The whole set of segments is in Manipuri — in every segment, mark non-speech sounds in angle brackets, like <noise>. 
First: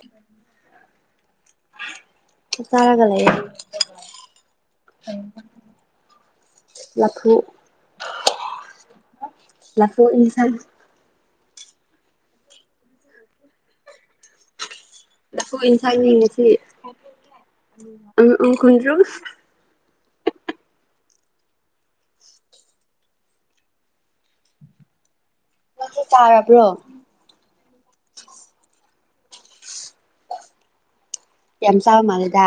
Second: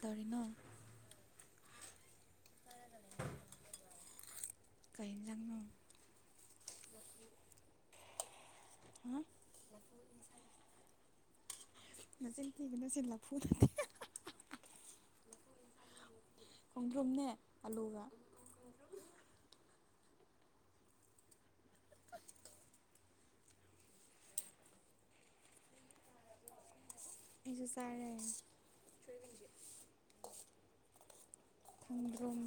ꯇꯔꯤꯅꯣ ꯇꯔꯒ ꯂꯩ ꯀꯩ ꯌꯦꯟꯖꯥꯡꯅꯣ ꯂꯐꯨ ꯍꯥ ꯂꯥꯛꯇꯣꯛ ꯏꯁꯥꯟ ꯅꯆꯤꯟꯒꯤꯅꯆꯤꯟ ꯂ ꯐꯨ ꯊꯦ ꯍꯣꯏ ꯏꯟ ꯆ ꯈꯣꯡꯗ꯭ꯔꯨꯝꯅꯦ ꯑꯂꯨꯒ ꯎ ꯈꯨꯟ꯭ꯔꯣ ꯆꯥꯔꯕ꯭ꯔꯣ ꯏꯁꯨ ꯆꯔꯦ ꯍꯦꯝꯁꯥꯕ ꯈꯣꯡꯗ꯭ꯔꯨꯝ ꯃꯥꯜꯗ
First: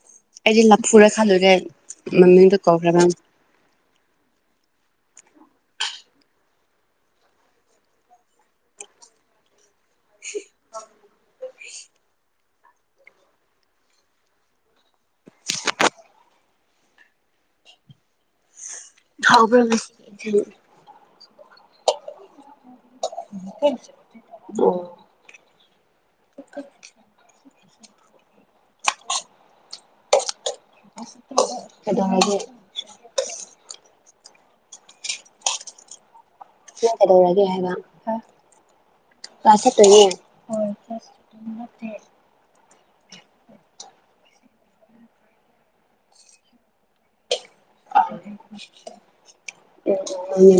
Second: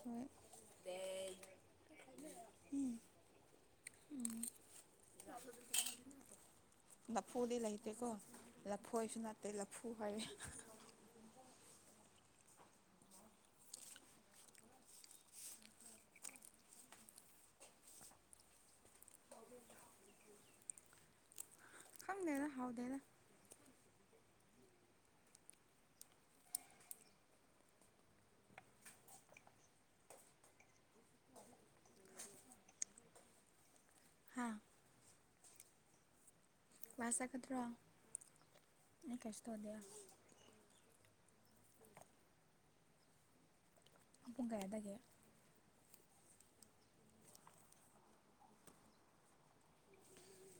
ꯍꯣꯏ ꯑꯩꯗꯤ ꯂꯐꯨꯔꯦ ꯈꯜꯂꯨꯨꯔꯦ ꯃꯃꯤꯅꯗꯣ ꯀꯧꯈ꯭ꯔꯕꯦꯝ ꯎꯝ ꯆꯣ ꯂꯐꯨꯗꯤ ꯂꯩꯇꯦꯀꯣ ꯂꯐꯨ ꯍꯥꯏꯁꯨ ꯅꯠꯇꯦ ꯂꯐꯨ ꯍꯥꯏꯔꯦ ꯍꯥꯎꯕ꯭ꯔ ꯍꯥꯎꯗꯦꯅ ꯑꯣ ꯀꯩꯗ ꯍꯥꯏꯒꯦ ꯍꯥ ꯀ꯭ꯂꯥꯁ ꯀꯩꯗꯧꯔꯒꯦ ꯆꯠꯀꯗ꯭ꯔꯣ ꯍꯥꯏꯕ ꯑꯩ ꯀꯩꯁꯨ ꯂꯥꯁ ꯇꯧꯗꯦ ꯆꯠꯇꯣꯏꯅꯦ ꯍꯣꯏ ꯆ ꯅꯦ ꯄ ꯄꯨꯡ ꯀꯌꯥꯗꯒꯦ ꯑꯗꯨ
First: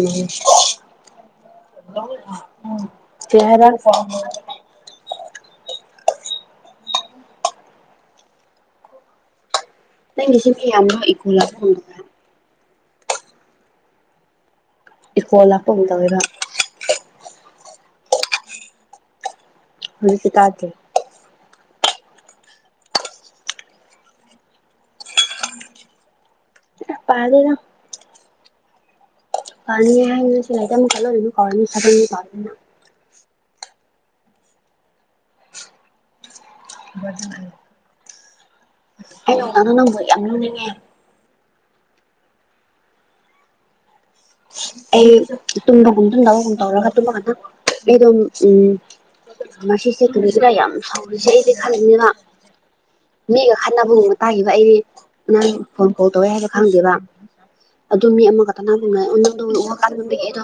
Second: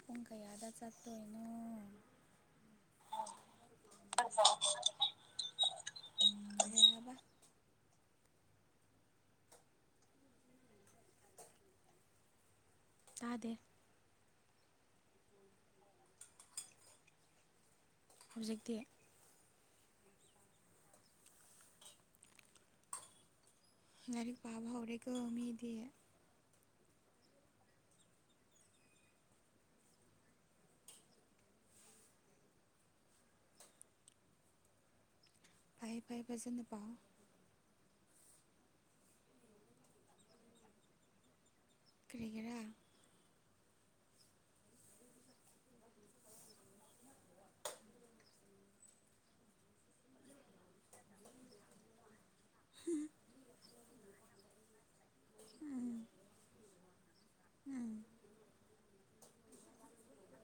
ꯄꯨꯡ ꯀꯌꯥꯗ ꯆꯠꯇꯣꯏꯅꯣ ꯔ ꯑꯅ ꯅꯪꯒꯤꯁꯤꯁ ꯌꯥꯝꯅ ꯏꯀꯣ ꯂꯥꯛꯄ ꯉꯝꯗ ꯇꯥꯗꯦ ꯏꯀꯣꯜ ꯂꯥꯛꯄꯒ ꯇꯧꯦꯔ ꯍꯧꯖꯤꯛꯇꯤ ꯍꯧꯁꯤ ꯇꯒꯦ ꯑꯔꯤꯒꯤ ꯄꯥꯕ ꯍꯔꯦꯒ ꯃꯤꯗꯤ ꯄꯥꯗꯒ ꯀꯥꯟ ꯁꯤꯥꯏ ꯃ ꯈꯜꯣ ꯑꯗꯨ ꯀꯣꯔ ꯆ ꯍꯥꯏꯥꯏ ꯐꯥꯏꯕꯖ ꯅꯨꯕꯥꯎ ꯗꯨ ꯍꯂꯣ ꯅꯅ ꯅꯕꯨꯣ ꯌꯥꯝꯅ ꯅꯅꯦ ꯀꯔꯤꯒꯔꯥ ꯑꯩ ꯇꯨꯝꯗꯒꯨꯝ ꯇꯨꯝꯗꯕꯒꯨꯝ ꯇꯧꯔꯒ ꯇꯨꯝꯃꯒꯗ ꯑꯩ ꯑꯗꯨꯝ ꯎꯝ ꯃꯁꯤ ꯁꯤꯁꯦ ꯀꯁꯤꯔ ꯌꯥꯝ ꯁꯥꯎꯔꯤꯁꯦ ꯑꯩꯗꯤ ꯈꯜꯂꯛꯅꯤꯅ ꯃꯤꯒ ꯈꯠꯅꯕꯕ ꯇꯥꯈꯤꯕ ꯑꯩ ꯅ ꯐꯣꯟ ꯎꯝ ꯀꯣꯜ ꯇꯧꯋꯦ ꯍꯥꯏꯕ ꯈꯪꯗꯦꯕ ꯎꯝ ꯑꯗꯨ ꯃꯤ ꯑꯃꯈꯛꯇꯅꯒ ꯎꯗꯧ ꯎ ꯋꯥ ꯀꯥꯟꯗꯒꯤ ꯑꯗꯣ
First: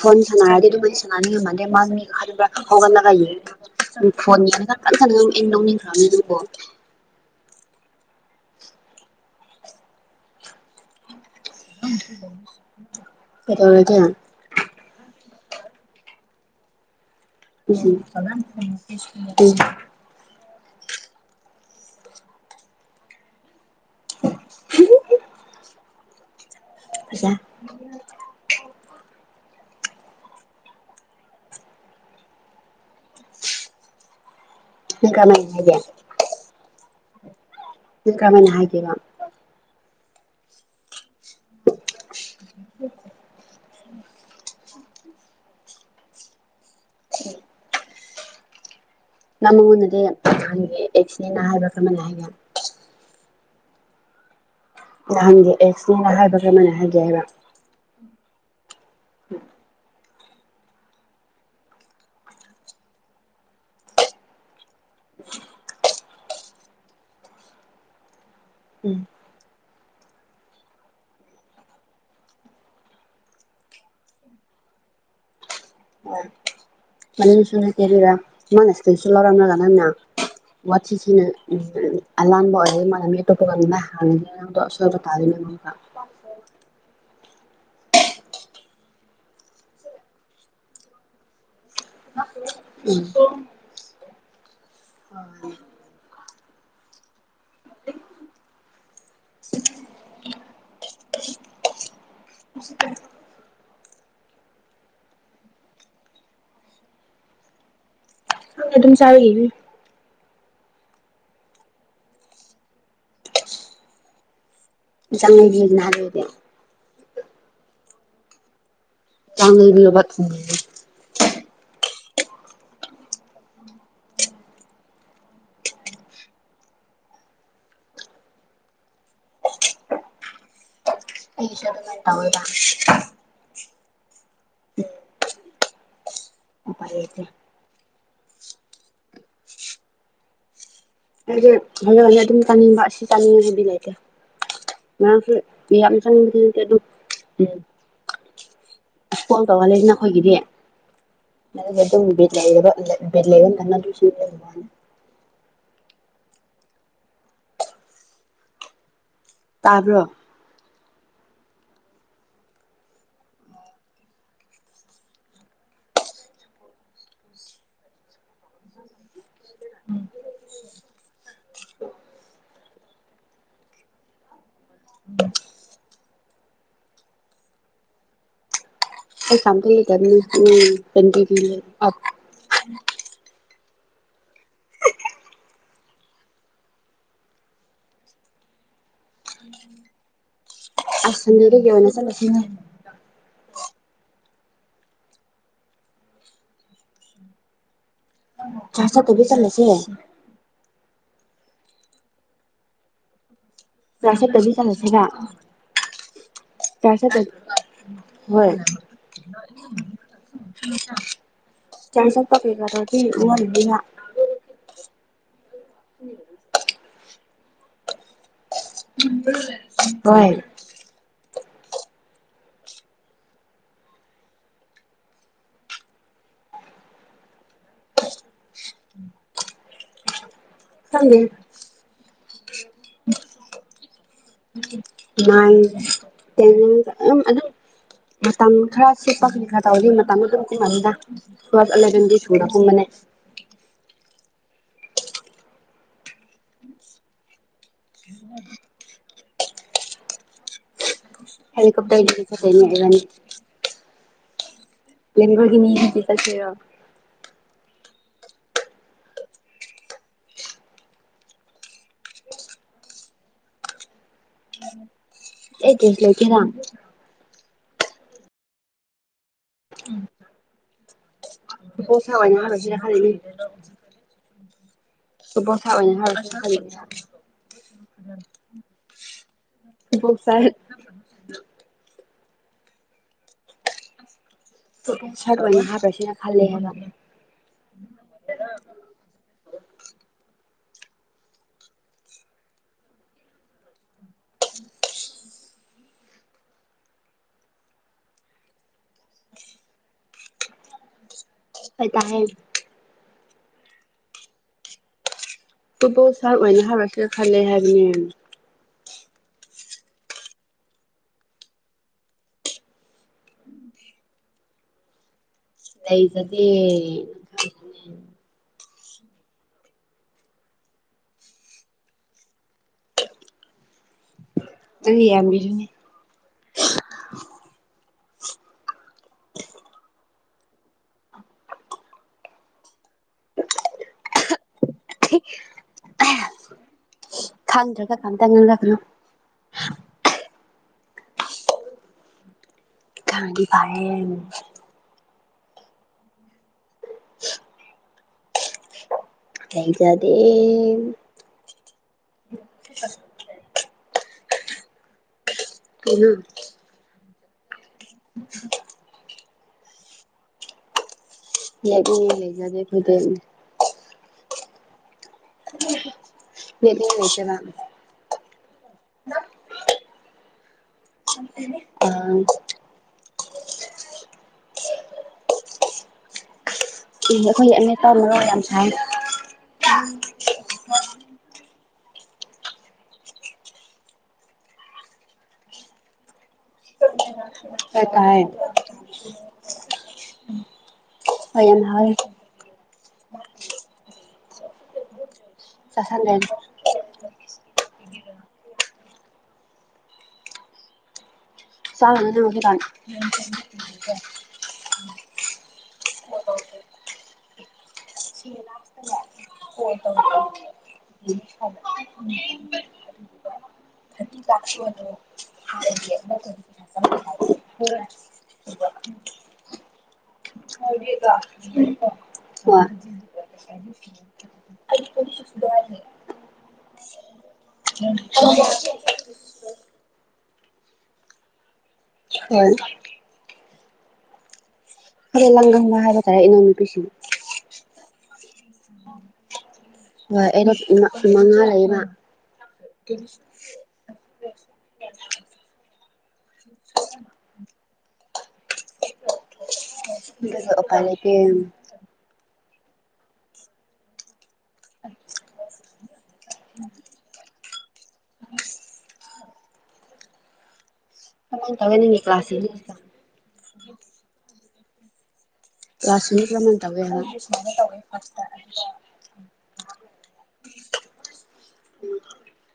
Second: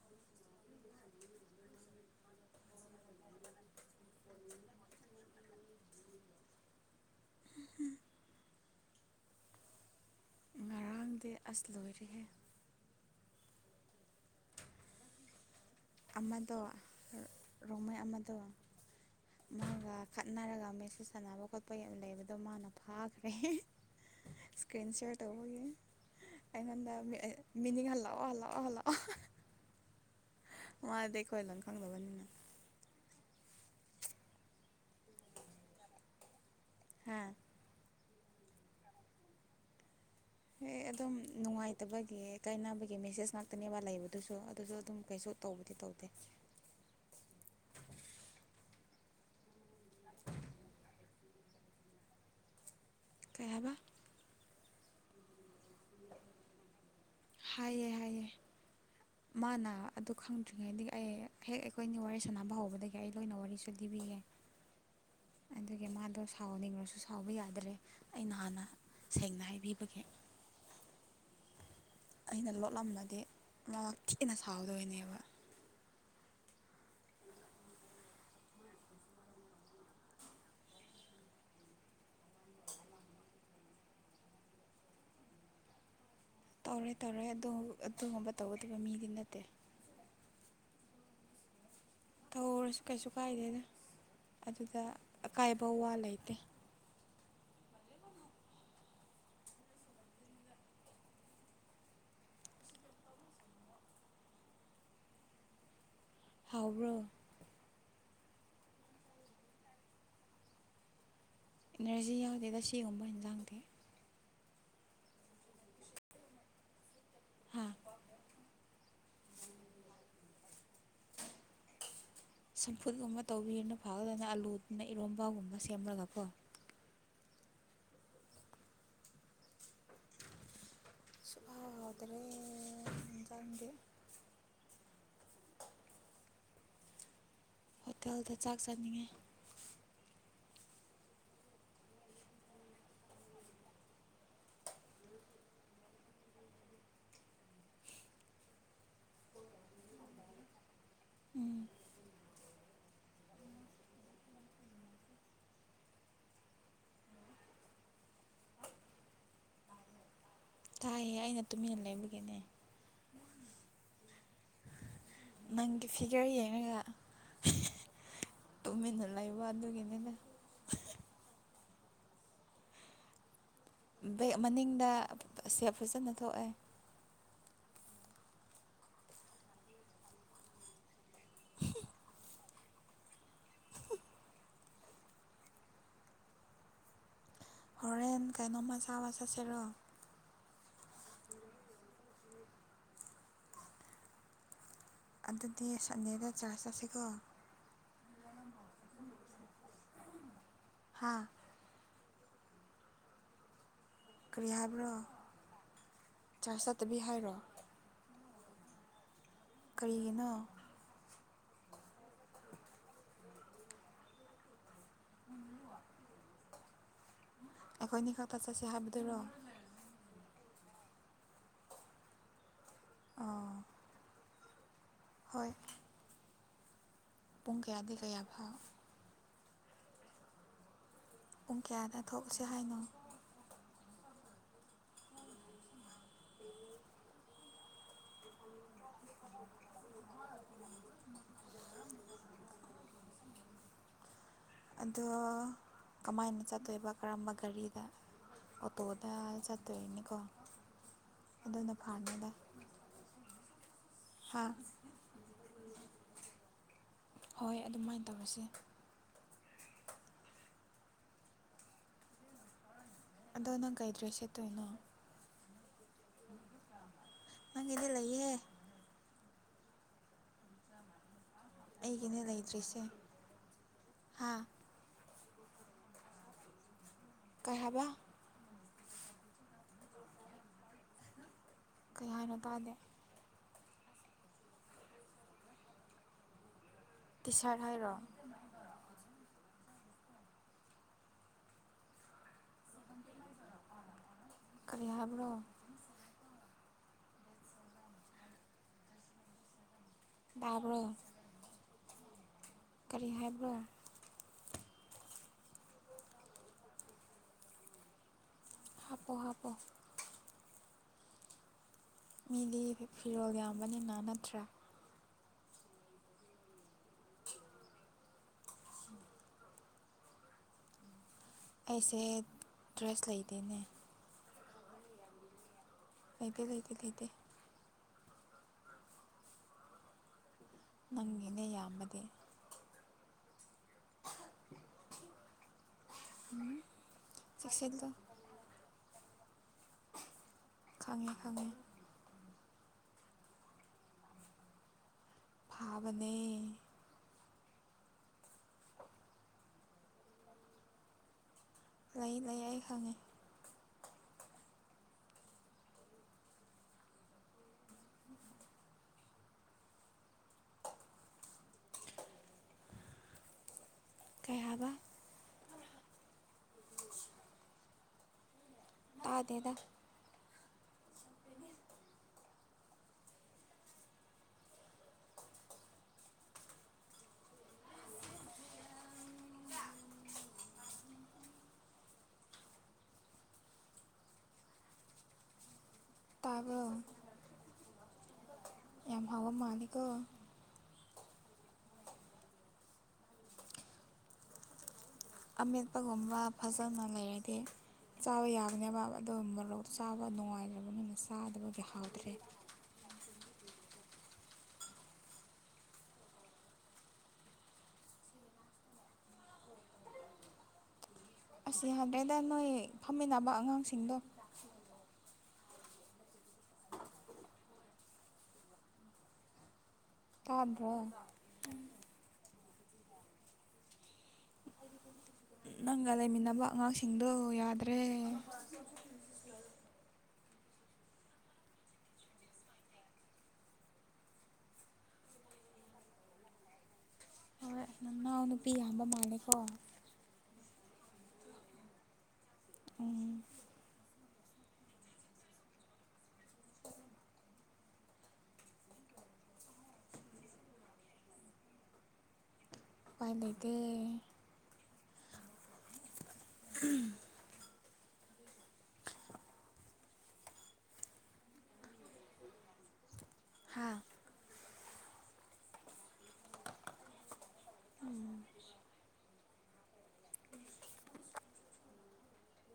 ꯐꯣꯟ ꯁꯅꯔꯗꯤ ꯑꯗꯨꯃꯗꯤ ꯁꯅꯤꯅꯦꯦ ꯃꯥꯥꯡꯒꯤ ꯈꯕ ꯍꯣꯒꯔꯂꯒꯏ ꯐꯣꯟꯅꯤ ꯈꯄ ꯈꯅ ꯑꯦꯟ ꯅꯧꯅꯤ ꯈꯅꯤ ꯑꯗꯨꯝꯕꯣ ꯑꯥꯡꯗ ꯑꯁ ꯂꯣꯏꯔ ꯍꯦ ꯀꯗꯒꯒ ꯑꯃꯃꯗ ꯎꯝ ꯔꯃꯩ ꯑꯃꯃꯗ ꯎꯝ ꯃꯥ ꯈꯠꯅꯔꯒ ꯃꯦꯆ ꯁꯥꯟꯅꯕ ꯈꯣꯠꯄ ꯌꯥꯝ ꯂꯩꯕꯗꯣ ꯃꯥꯅ ꯐꯥꯈ꯭ꯔꯦ ꯏꯁꯀ꯭ꯔꯤꯟ ꯁꯤꯌꯔ ꯊꯧꯕ ꯌꯥꯏ ꯑꯩꯉꯣꯟꯗ ꯃꯤꯅꯤꯡ ꯍꯜꯂꯛꯑꯣ ꯍꯜꯂꯛꯑꯣ ꯍꯜꯂꯛꯑꯣ ꯃꯥꯗꯤ ꯑꯩꯈꯣꯏ ꯂꯝ ꯈꯪꯗꯕꯅꯤꯅ ꯏꯀꯅꯤ ꯍꯥꯏꯒꯦ ꯍꯥꯥ ꯀꯅꯥꯅ ꯍꯥꯏꯒꯦꯕ ꯍꯦ ꯑꯗꯨꯝ ꯅꯨꯡꯉꯥꯏꯇꯕꯒꯤ ꯀꯥꯏꯅꯕꯒꯤ ꯃꯦꯁꯦꯖ ꯉꯥꯛꯇꯅꯦꯕ ꯂꯩꯕꯗꯨꯁꯨ ꯑꯗꯨꯁꯨ ꯑꯗꯨꯝ ꯀꯩꯁꯨ ꯇꯧꯕꯗꯤ ꯇꯧꯗꯦ ꯃꯉꯣꯟꯗꯗꯤ ꯅꯍꯥꯟꯒꯤ ꯑꯦꯛꯁꯤꯗꯦꯟꯅꯦ ꯍꯥꯏꯕ꯭ꯔ ꯀꯩꯅꯣꯝꯃ ꯍꯥꯏꯅꯦ ꯀꯩꯍꯥꯏꯕ ꯅꯍꯥꯟꯒꯤ ꯑꯦꯛꯁꯅꯦꯅ ꯍꯥꯏꯕ ꯀꯔꯃꯥꯏꯅ ꯍꯥꯏꯒꯦ ꯍꯥꯏꯕ ꯍꯥꯏꯌꯦ ꯍꯥꯏꯌꯦ ꯃꯥꯅ ꯑꯗꯨ ꯈꯪꯗ꯭ꯔꯤꯉꯩꯗꯒꯤ ꯑꯩ ꯍꯦꯛ ꯑꯩꯈꯣꯏꯅꯤ ꯋꯥꯔꯤ ꯁꯥꯟꯅꯕ ꯍꯧꯕꯗꯒꯤ ꯑꯩ ꯂꯣꯏꯅ ꯋꯥꯔꯤꯁꯨ ꯂꯤꯕꯤꯒꯦ ꯑꯗꯨꯒꯤ ꯃꯥꯗꯣ ꯁꯥꯎꯅꯤꯡꯕꯁꯨ ꯁꯥꯎꯕ ꯌꯥꯗ꯭ꯔꯦ ꯑꯩꯅ ꯍꯥꯟꯅ ꯎꯝ ꯁꯦꯡꯅ ꯍꯥꯏꯕꯤꯕꯒꯤ ꯑꯩꯅ ꯂꯣꯠꯂꯝꯃꯗꯤ ꯃꯥ ꯊꯤꯅ ꯁꯥꯎꯗꯣꯏꯅꯦꯕ ꯃꯅꯤꯁꯤꯡ ꯍꯥꯏ ꯀꯦꯕꯤꯔꯥ ꯃꯥꯟꯁꯤ ꯀ ꯏꯁꯨꯜ ꯂꯧꯎꯔꯝꯅꯒꯥ ꯅꯪꯅ ꯋꯥꯠꯆꯤꯁꯤꯅ ꯂꯝꯕ ꯑꯔꯦ ꯃ ꯃꯦꯇꯣ ꯄꯒ ꯅ ꯅꯪꯗꯣ ꯑꯁꯣꯏꯕ ꯇꯥꯔꯦꯅꯦ <inaudible> ꯇꯧꯔꯦ ꯇꯧꯔꯦ ꯑꯗꯨ ꯑꯗꯨꯒꯨꯝꯕ ꯇꯧꯒꯗꯕ ꯃꯤꯗꯤ ꯅꯠꯇꯦ ꯇꯧꯔꯁꯨ ꯎꯝ ꯀꯩꯁꯨ ꯀꯥꯏꯗꯦꯅ ꯑꯗꯨꯗ ꯑꯀꯥꯏꯕ ꯋꯥ ꯂꯩꯇꯦ <inaudible> <inaudible> ꯐꯥꯎꯔꯣ ꯑꯗꯨꯝ ꯆꯥꯏꯅꯤ ꯑꯦꯅꯔꯖꯤ ꯌꯥꯎꯗꯦꯗ ꯁꯤꯒꯨꯝꯕ ꯏꯟꯖꯥꯡꯗꯤ <unintelligible> ꯍꯥꯥ <unintelligible> ꯁꯝꯐꯨꯠꯀꯨꯝꯕ ꯇꯧꯕꯤꯔꯗꯤ ꯐꯥꯒꯗꯕ ꯑꯂꯨꯗꯨꯅ ꯏꯔꯣꯝꯕꯒꯨꯝꯕ ꯁꯦꯝꯂꯒꯀꯣ ꯑꯩꯁꯨ ꯑꯗꯨꯃꯥꯏꯅ ꯌꯥꯗꯔꯦ ꯇꯧꯋꯦꯕ ꯑꯧꯟꯖꯥꯡꯗꯤ <unintelligible> ꯍꯣꯇꯦꯜꯗ ꯆꯥꯛ ꯆꯥꯅꯤꯡꯉꯦ ꯍꯥꯏꯗꯤ ꯍꯦꯟꯅ ꯍꯦꯟꯅ ꯑꯗꯨꯝ ꯆꯥꯅꯤꯡꯕ ꯑꯁꯤ ꯆꯥꯅꯤꯡꯉꯦ ꯍꯥꯏꯕꯤ ꯂꯩꯇꯦ ꯉꯔꯥꯡꯁꯨꯌꯥꯝ ꯆꯪꯕꯗꯤ ꯅꯠꯇꯦ ꯑꯗꯨꯝ ꯎꯝ ꯁ꯭ꯀꯣꯜ ꯀꯧꯍꯜꯂꯤꯁꯤꯅ ꯑꯩꯈꯣꯏꯒꯤꯗꯤ ꯎꯝ <unintelligible> ꯇꯥꯕ꯭ꯔꯣ ꯊꯥꯏꯌꯦ ꯑꯩꯅ ꯇꯨꯃꯤꯟꯅ ꯂꯩꯕꯒꯤꯅꯦ ꯅꯪꯒꯤ ꯐꯤꯒꯔ ꯌꯦꯡꯉꯒ ꯇꯨꯃꯤꯟꯅ ꯂꯩꯕ ꯑꯗꯨꯒꯤꯅꯤꯅ ꯕꯦꯛ ꯃꯅꯤꯡꯗ ꯁꯦꯞ ꯐꯖꯅ ꯊꯣꯛꯑꯦ <unintelligible> ꯅꯪ ꯀꯩꯅꯣꯝꯃ ꯆꯥꯕ ꯆꯠꯁꯦꯔꯣ ꯑꯁ ꯁꯟꯗꯦꯔꯒꯤ ꯑꯣꯏꯅ ꯆꯂꯁꯤꯅꯦ ꯑꯗꯨꯗꯤ ꯁꯟꯗꯦꯗ ꯆꯥꯔꯖ ꯆꯠꯁꯤꯀꯣ ꯆꯠꯄꯨꯗꯤ ꯆꯠꯂꯁꯦ ꯍꯥꯥ ꯆꯔꯁꯗꯤ ꯀꯔꯤ ꯍꯥꯏꯕ꯭ꯔꯣ ꯆꯂꯁꯦꯒ ꯆꯔꯆ ꯆꯠꯇꯕꯤ ꯆꯥꯁ ꯍꯥꯏꯔꯣ ꯍꯣꯏ꯫ ꯀꯔꯤꯒꯤꯅꯣ꯫ ꯆꯔꯁ ꯆꯠꯄ ꯀꯩꯀꯗꯤꯒꯤ ꯋꯔꯤꯅꯤꯗ꯫ ꯑꯩꯈꯣꯏꯅꯤ ꯈꯛꯇꯠ ꯆꯠꯁꯤ ꯍꯥꯏꯕꯗꯨꯔꯣ꯫ ꯍꯣꯏ꯫ ꯑꯣ꯫ ꯍꯣꯏ ꯄꯨꯡ ꯀꯌꯥꯗꯤ ꯀꯌꯥ ꯐꯥꯎ꯫ ꯈꯪꯗꯦ꯫ ꯄꯨꯡ ꯀꯌꯥꯗ ꯊꯣꯛꯎꯁꯤ ꯍꯥꯏꯅꯣ꯫ ꯅꯥꯏꯟ ꯇꯦꯟ ꯑꯗꯨꯝ ꯑꯗꯨꯝ ꯃꯇꯝ ꯈꯔ <unintelligible> ꯈꯔ ꯇꯧꯔꯤ ꯃꯇꯝ ꯑꯗꯨꯝ ꯀꯨꯝꯃꯅꯤꯅ꯫ ꯇꯨꯌꯦꯜꯞ ꯏꯂꯥꯕꯦꯜ ꯗꯤ ꯊꯨꯅ ꯀꯨꯝꯕꯅꯦ꯫ ꯑꯗꯣ ꯀꯃꯥꯏꯅ ꯆꯠꯇꯣꯏꯕ ꯀꯔꯝꯕ ꯒꯥꯔꯤꯗ ꯑꯣꯇꯣꯗ ꯆꯥꯠꯇꯣꯏꯅꯤꯀꯣ ꯑꯗꯨꯅ ꯍꯦꯂꯤꯀꯣꯞꯇꯔꯗꯒꯤ ꯐꯥꯅꯤꯗ꯫ ꯆꯠꯇꯣꯏꯅꯦ ꯏꯕꯥꯅꯤ ꯍ꯫ <unintelligible> ꯃꯤꯒꯤꯗꯤ ꯆꯠꯁꯤꯔ꯫ ꯍꯣꯏ ꯑꯗꯨꯃꯥꯏꯅ ꯇꯧꯔꯁꯦ꫰꫰ ꯑꯗꯣ ꯅꯪ ꯀꯩ ꯗꯔꯦꯁ ꯆꯦꯠꯇꯣꯏꯅꯣ꯫ ꯑꯩ ꯗꯔꯦꯁ ꯂꯩꯇꯦꯅ꯫ ꯅꯪꯒꯤꯗꯤ ꯂꯩꯌꯦ꯫ <unintelligible> ꯑꯩꯒꯤꯅꯦ ꯑꯣꯏꯅ ꯈꯟꯂꯤꯅꯤ꯫ ꯍꯥꯥ꯫ ꯇꯨꯄꯣꯛ ꯁꯥ ꯑꯣꯏꯅ ꯍꯠꯂꯤꯁꯤ ꯈꯟꯂꯤꯅꯤ ꯍꯥꯏꯕ꯫ ꯀꯩ ꯍꯥꯏꯕ꯫ <unintelligible> ꯀꯩ ꯍꯥꯏꯅꯣ ꯇꯥꯗꯦ꯫ <unintelligible> ꯁꯔꯠ ꯑꯣꯏꯅ ꯍꯥꯞꯔꯁꯤꯅ ꯈꯜꯂꯦ ꯍꯥꯏꯕ꯫ ꯇꯤ ꯁꯥꯔꯠ ꯍꯥꯏꯔꯣ꯫ ꯀꯔꯤ ꯍꯥꯏꯕ꯭ꯔꯣ꯫ ꯇꯕꯔꯣ꯫ ꯑꯩ ꯇꯥꯏꯌꯦ꯫ ꯀꯔꯤ ꯍꯥꯏꯕ꯭ꯔꯥ꯫ ꯇꯨꯄꯣꯛ ꯁꯔꯥꯠ ꯑꯣꯏꯅ ꯍꯥꯑꯣꯔꯁꯤꯔ ꯈꯜꯂꯦ ꯍꯥꯏꯕꯅꯦ꯫ ꯍꯥꯄꯣ ꯍꯥꯄꯣ꯫ ꯃꯤꯗꯤ ꯐꯤꯔꯣꯜ ꯌꯥꯝꯕꯅꯤꯅ ꯅꯠꯇ꯭ꯔꯥ꯫ ꯂꯩꯖꯗꯦ꯫ ꯑꯩꯁꯦ ꯗ꯭ꯔꯦꯁ ꯂꯩꯗꯦꯅꯦ꯫ ꯑꯒꯤ ꯌꯥꯝꯃꯤꯗꯨꯅꯤ꯫ ꯂꯩꯇꯦ ꯂꯩꯇꯦ ꯂꯩꯇꯦ꯫ ꯅꯪꯒꯤꯅꯦ ꯌꯥꯝꯕꯗꯤ꯫ ꯆꯦꯛꯁꯤꯜꯂꯨ ꯈꯪꯗꯔꯒ ꯈꯪꯇꯥꯛ ꯉꯥꯡꯂꯛꯀꯅꯨ꯫ ꯈꯪꯉꯦ ꯈꯪꯉꯦ꯫ ꯊꯥꯗꯤ ꯊꯥꯌꯦ꫰꫰ ꯊꯥꯕꯅꯦ꯫ ꯀꯩꯖꯗꯦ꯫ ꯂꯩ ꯂꯩ ꯑꯩ ꯈꯪꯉꯦ꯫ ꯀꯩꯅꯣ꯫ <unintelligible> ꯂꯩꯅꯤꯡꯉꯥꯏ ꯂꯩꯖꯗꯦ ꯑꯈꯣꯏꯗꯤ꯫ ꯀꯩ ꯍꯥꯏꯕ꯫ <inaudible> <unintelligible> ꯇꯥꯗꯦꯗ <inaudible> ꯎꯝ ꯑꯈꯣꯏꯒꯤ ꯑꯃꯦꯠꯄꯥ ꯃꯔꯣꯛ ꯌꯥꯝ ꯁꯥꯏ ꯇꯥꯕ꯭ꯔꯣ ꯈꯔ ꯇꯥꯏ ꯌꯥꯝ ꯍꯥꯎꯕ ꯃꯥꯜꯂꯤꯀꯣ ꯍꯣꯏ ꯌꯥꯝ ꯍꯥꯎꯋꯦ ꯆꯥꯁꯜꯂꯦ ꯑꯃꯦꯠꯄꯒꯨꯝꯕ ꯐꯖ ꯂꯩꯔꯗꯤ ꯆꯥꯕ ꯌꯥꯕꯅꯦꯕ ꯑꯗꯨꯒ ꯃꯣꯔꯣꯛ ꯆꯥꯕ ꯅꯨꯡꯉꯥꯏ <unintelligible> ꯆꯥꯗꯕꯒꯤ ꯆꯥꯔꯨꯅꯨ ꯍꯥꯎꯇ꯭ꯔꯦ ꯅꯪ <inaudible> <inaudible> ꯑꯁ ꯌꯥꯗꯦꯗ ꯅꯣꯏ ꯐꯝꯃꯤꯟꯅꯕ ꯑꯉꯥꯡꯁꯤꯡꯗꯣ <unintelligible> ꯇꯥꯗ꯭ꯔꯣ ꯍꯣꯏ ꯅꯪꯒ ꯂꯩꯃꯤꯟꯅꯕ ꯑꯉꯥꯡꯁꯤꯡꯗꯣ ꯌꯥ <inaudible> <inaudible> ꯍꯣꯏ ꯈꯔ ꯂꯪꯒꯟꯕ ꯍꯥꯏꯕ ꯇꯥꯔꯦ ꯏꯅꯥꯎ ꯅꯨꯨꯄꯤꯁꯤꯡꯅ ꯍꯣꯏ ꯅꯅꯥꯎ ꯅꯨꯄꯤ ꯌꯥꯝꯕ ꯃꯥꯜꯂꯦꯀꯣ ꯍꯣꯏ ꯑꯩ ꯃ ꯃꯉꯥ ꯂꯩꯕ ꯎꯝ <unintelligible> ꯎꯄꯥꯏ ꯂꯩꯇꯦ ꯏꯄꯥꯏ ꯂꯩꯇꯦ <inaudible> ꯀꯥꯃꯥꯏꯟ ꯇꯧꯏ ꯅꯪꯒꯤ ꯀ꯭ꯂꯥꯁꯁꯦ ꯍꯥ ꯀꯂ꯭ꯥꯁ <unintelligible> ꯇꯧꯋꯦ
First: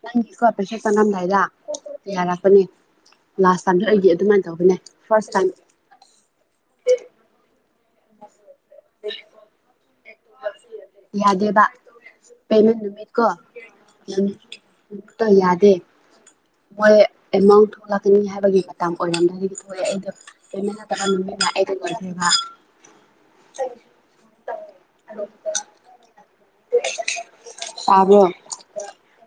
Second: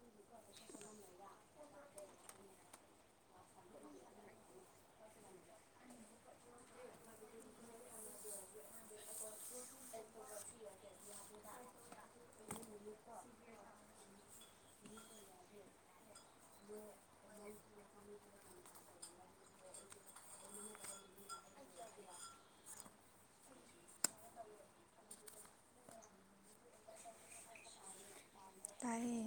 ꯅꯪꯒꯤꯀꯣ ꯄꯩꯁꯥ ꯆꯪꯂꯝꯗꯥꯏꯗ ꯌꯥꯔꯛꯀꯅꯤ ꯂꯥꯁ ꯇꯥꯏꯝꯗ ꯑꯩꯗꯤ ꯑꯗꯨꯃꯥꯏꯅ ꯇꯧꯕꯅꯦ ꯐꯥꯔꯁ ꯇꯥꯏꯝ <inaudible> ꯌꯥꯗꯦꯕ ꯄꯦꯃꯦꯟ ꯅꯨꯃꯤꯠ ꯀꯣ <unintelligible> ꯌꯥꯗꯦ ꯃꯣꯏ ꯑꯦꯃꯥꯎꯟ ꯊꯣꯛꯂꯛꯀꯅꯤ ꯍꯥꯏꯕꯒꯤ ꯃꯇꯝ ꯑꯣꯏꯔꯝꯗꯒꯤ ꯊꯣꯛꯑꯦ ꯑꯩꯗꯣ ꯄꯦꯃꯦꯟ ꯅꯠꯇꯕ ꯅꯨꯃꯤꯠꯅ <unintelligible> ꯇꯥꯕ꯭ꯔꯣ ꯇꯥꯏꯌꯦ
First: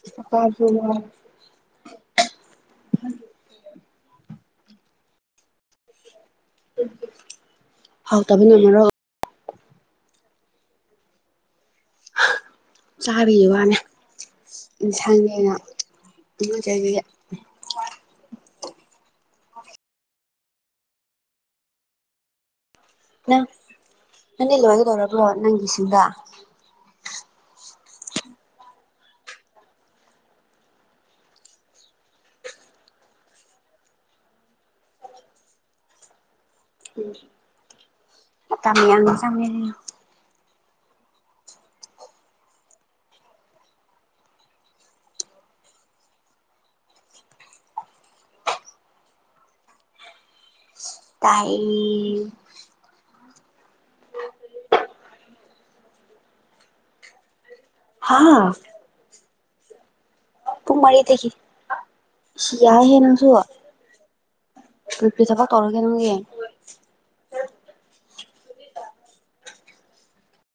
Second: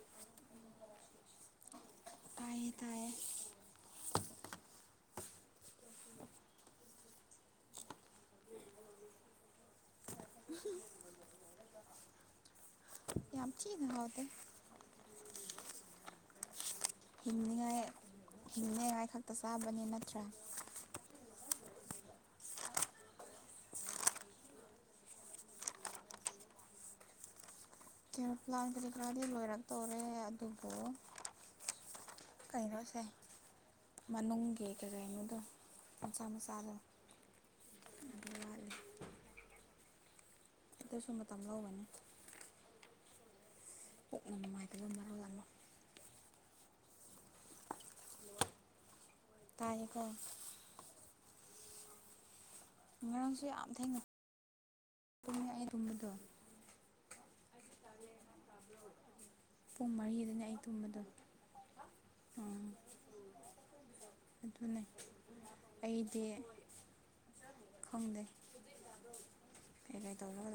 <unintelligible> ꯇꯥꯏꯌꯦ ꯇꯥꯏꯌꯦ <inaudible> ꯍꯥꯎꯇꯕꯅꯦ ꯃꯣꯔꯣꯛ ꯆꯥꯕꯩ ꯌꯥꯝ ꯋꯥꯅꯦ ꯊꯤꯅ ꯍꯥꯎꯇꯦ ꯏꯟꯁꯥꯡꯅꯦ <unintelligible> ꯍꯤꯡꯅꯤꯉꯥꯏ ꯍꯤꯡꯅꯤꯉꯥꯏ ꯈꯛꯇ ꯆꯥꯕꯅꯤ ꯅꯠꯇ꯭ꯔꯥ ꯅꯪ ꯅꯪꯗꯤ ꯂꯣꯏꯒꯗꯧꯔꯕ꯭ꯔꯣ ꯅꯪꯒꯤꯁꯤꯡꯗ <unintelligible> ꯈꯔꯗꯤ ꯂꯣꯏꯔꯛꯇꯧꯔꯦ ꯑꯗꯨꯕꯨ ꯀꯩꯅꯣꯁꯦ ꯃꯅꯨꯡꯒꯤ ꯀꯩꯀꯩꯅꯣꯗꯣ ꯃꯆꯥ ꯃꯆꯥꯗꯣ ꯎꯝ ꯑꯗꯨ ꯋꯥꯠꯂꯤ ꯃꯇꯝ ꯌꯥꯝ ꯆꯪꯉꯦ ꯑꯗꯨꯁꯨ ꯃꯇꯝ ꯂꯧꯕꯅꯤ ꯀꯣꯛꯅ ꯅꯨꯡꯉꯥꯏꯇꯕ ꯃꯔꯣꯜ ꯑꯃ ꯇꯥꯏꯌꯦꯀꯣ ꯇꯥꯏ ꯉꯔꯥꯡꯁꯨ ꯌꯥꯝ ꯊꯦꯡꯅꯩ ꯑ ꯑꯩ ꯑꯗꯨꯨꯝꯕꯗꯣ ꯍꯥꯥ ꯄꯨꯡ ꯃꯔꯤꯗꯅꯤ ꯑꯩ ꯄꯨꯡ ꯃ ꯇꯨꯝꯕꯗꯣ ꯇ ꯁꯤ ꯑꯥ ꯌꯥ ꯍꯦ ꯅꯪꯁꯨ ꯑꯗꯨꯅꯦ ꯀꯔꯤ ꯀꯔꯤ ꯊꯕꯛ ꯇꯧꯔꯒꯦ ꯅꯪꯗꯤ ꯑꯩꯗꯤ ꯈꯪꯗꯦ ꯀꯒ ꯇꯧꯕꯔ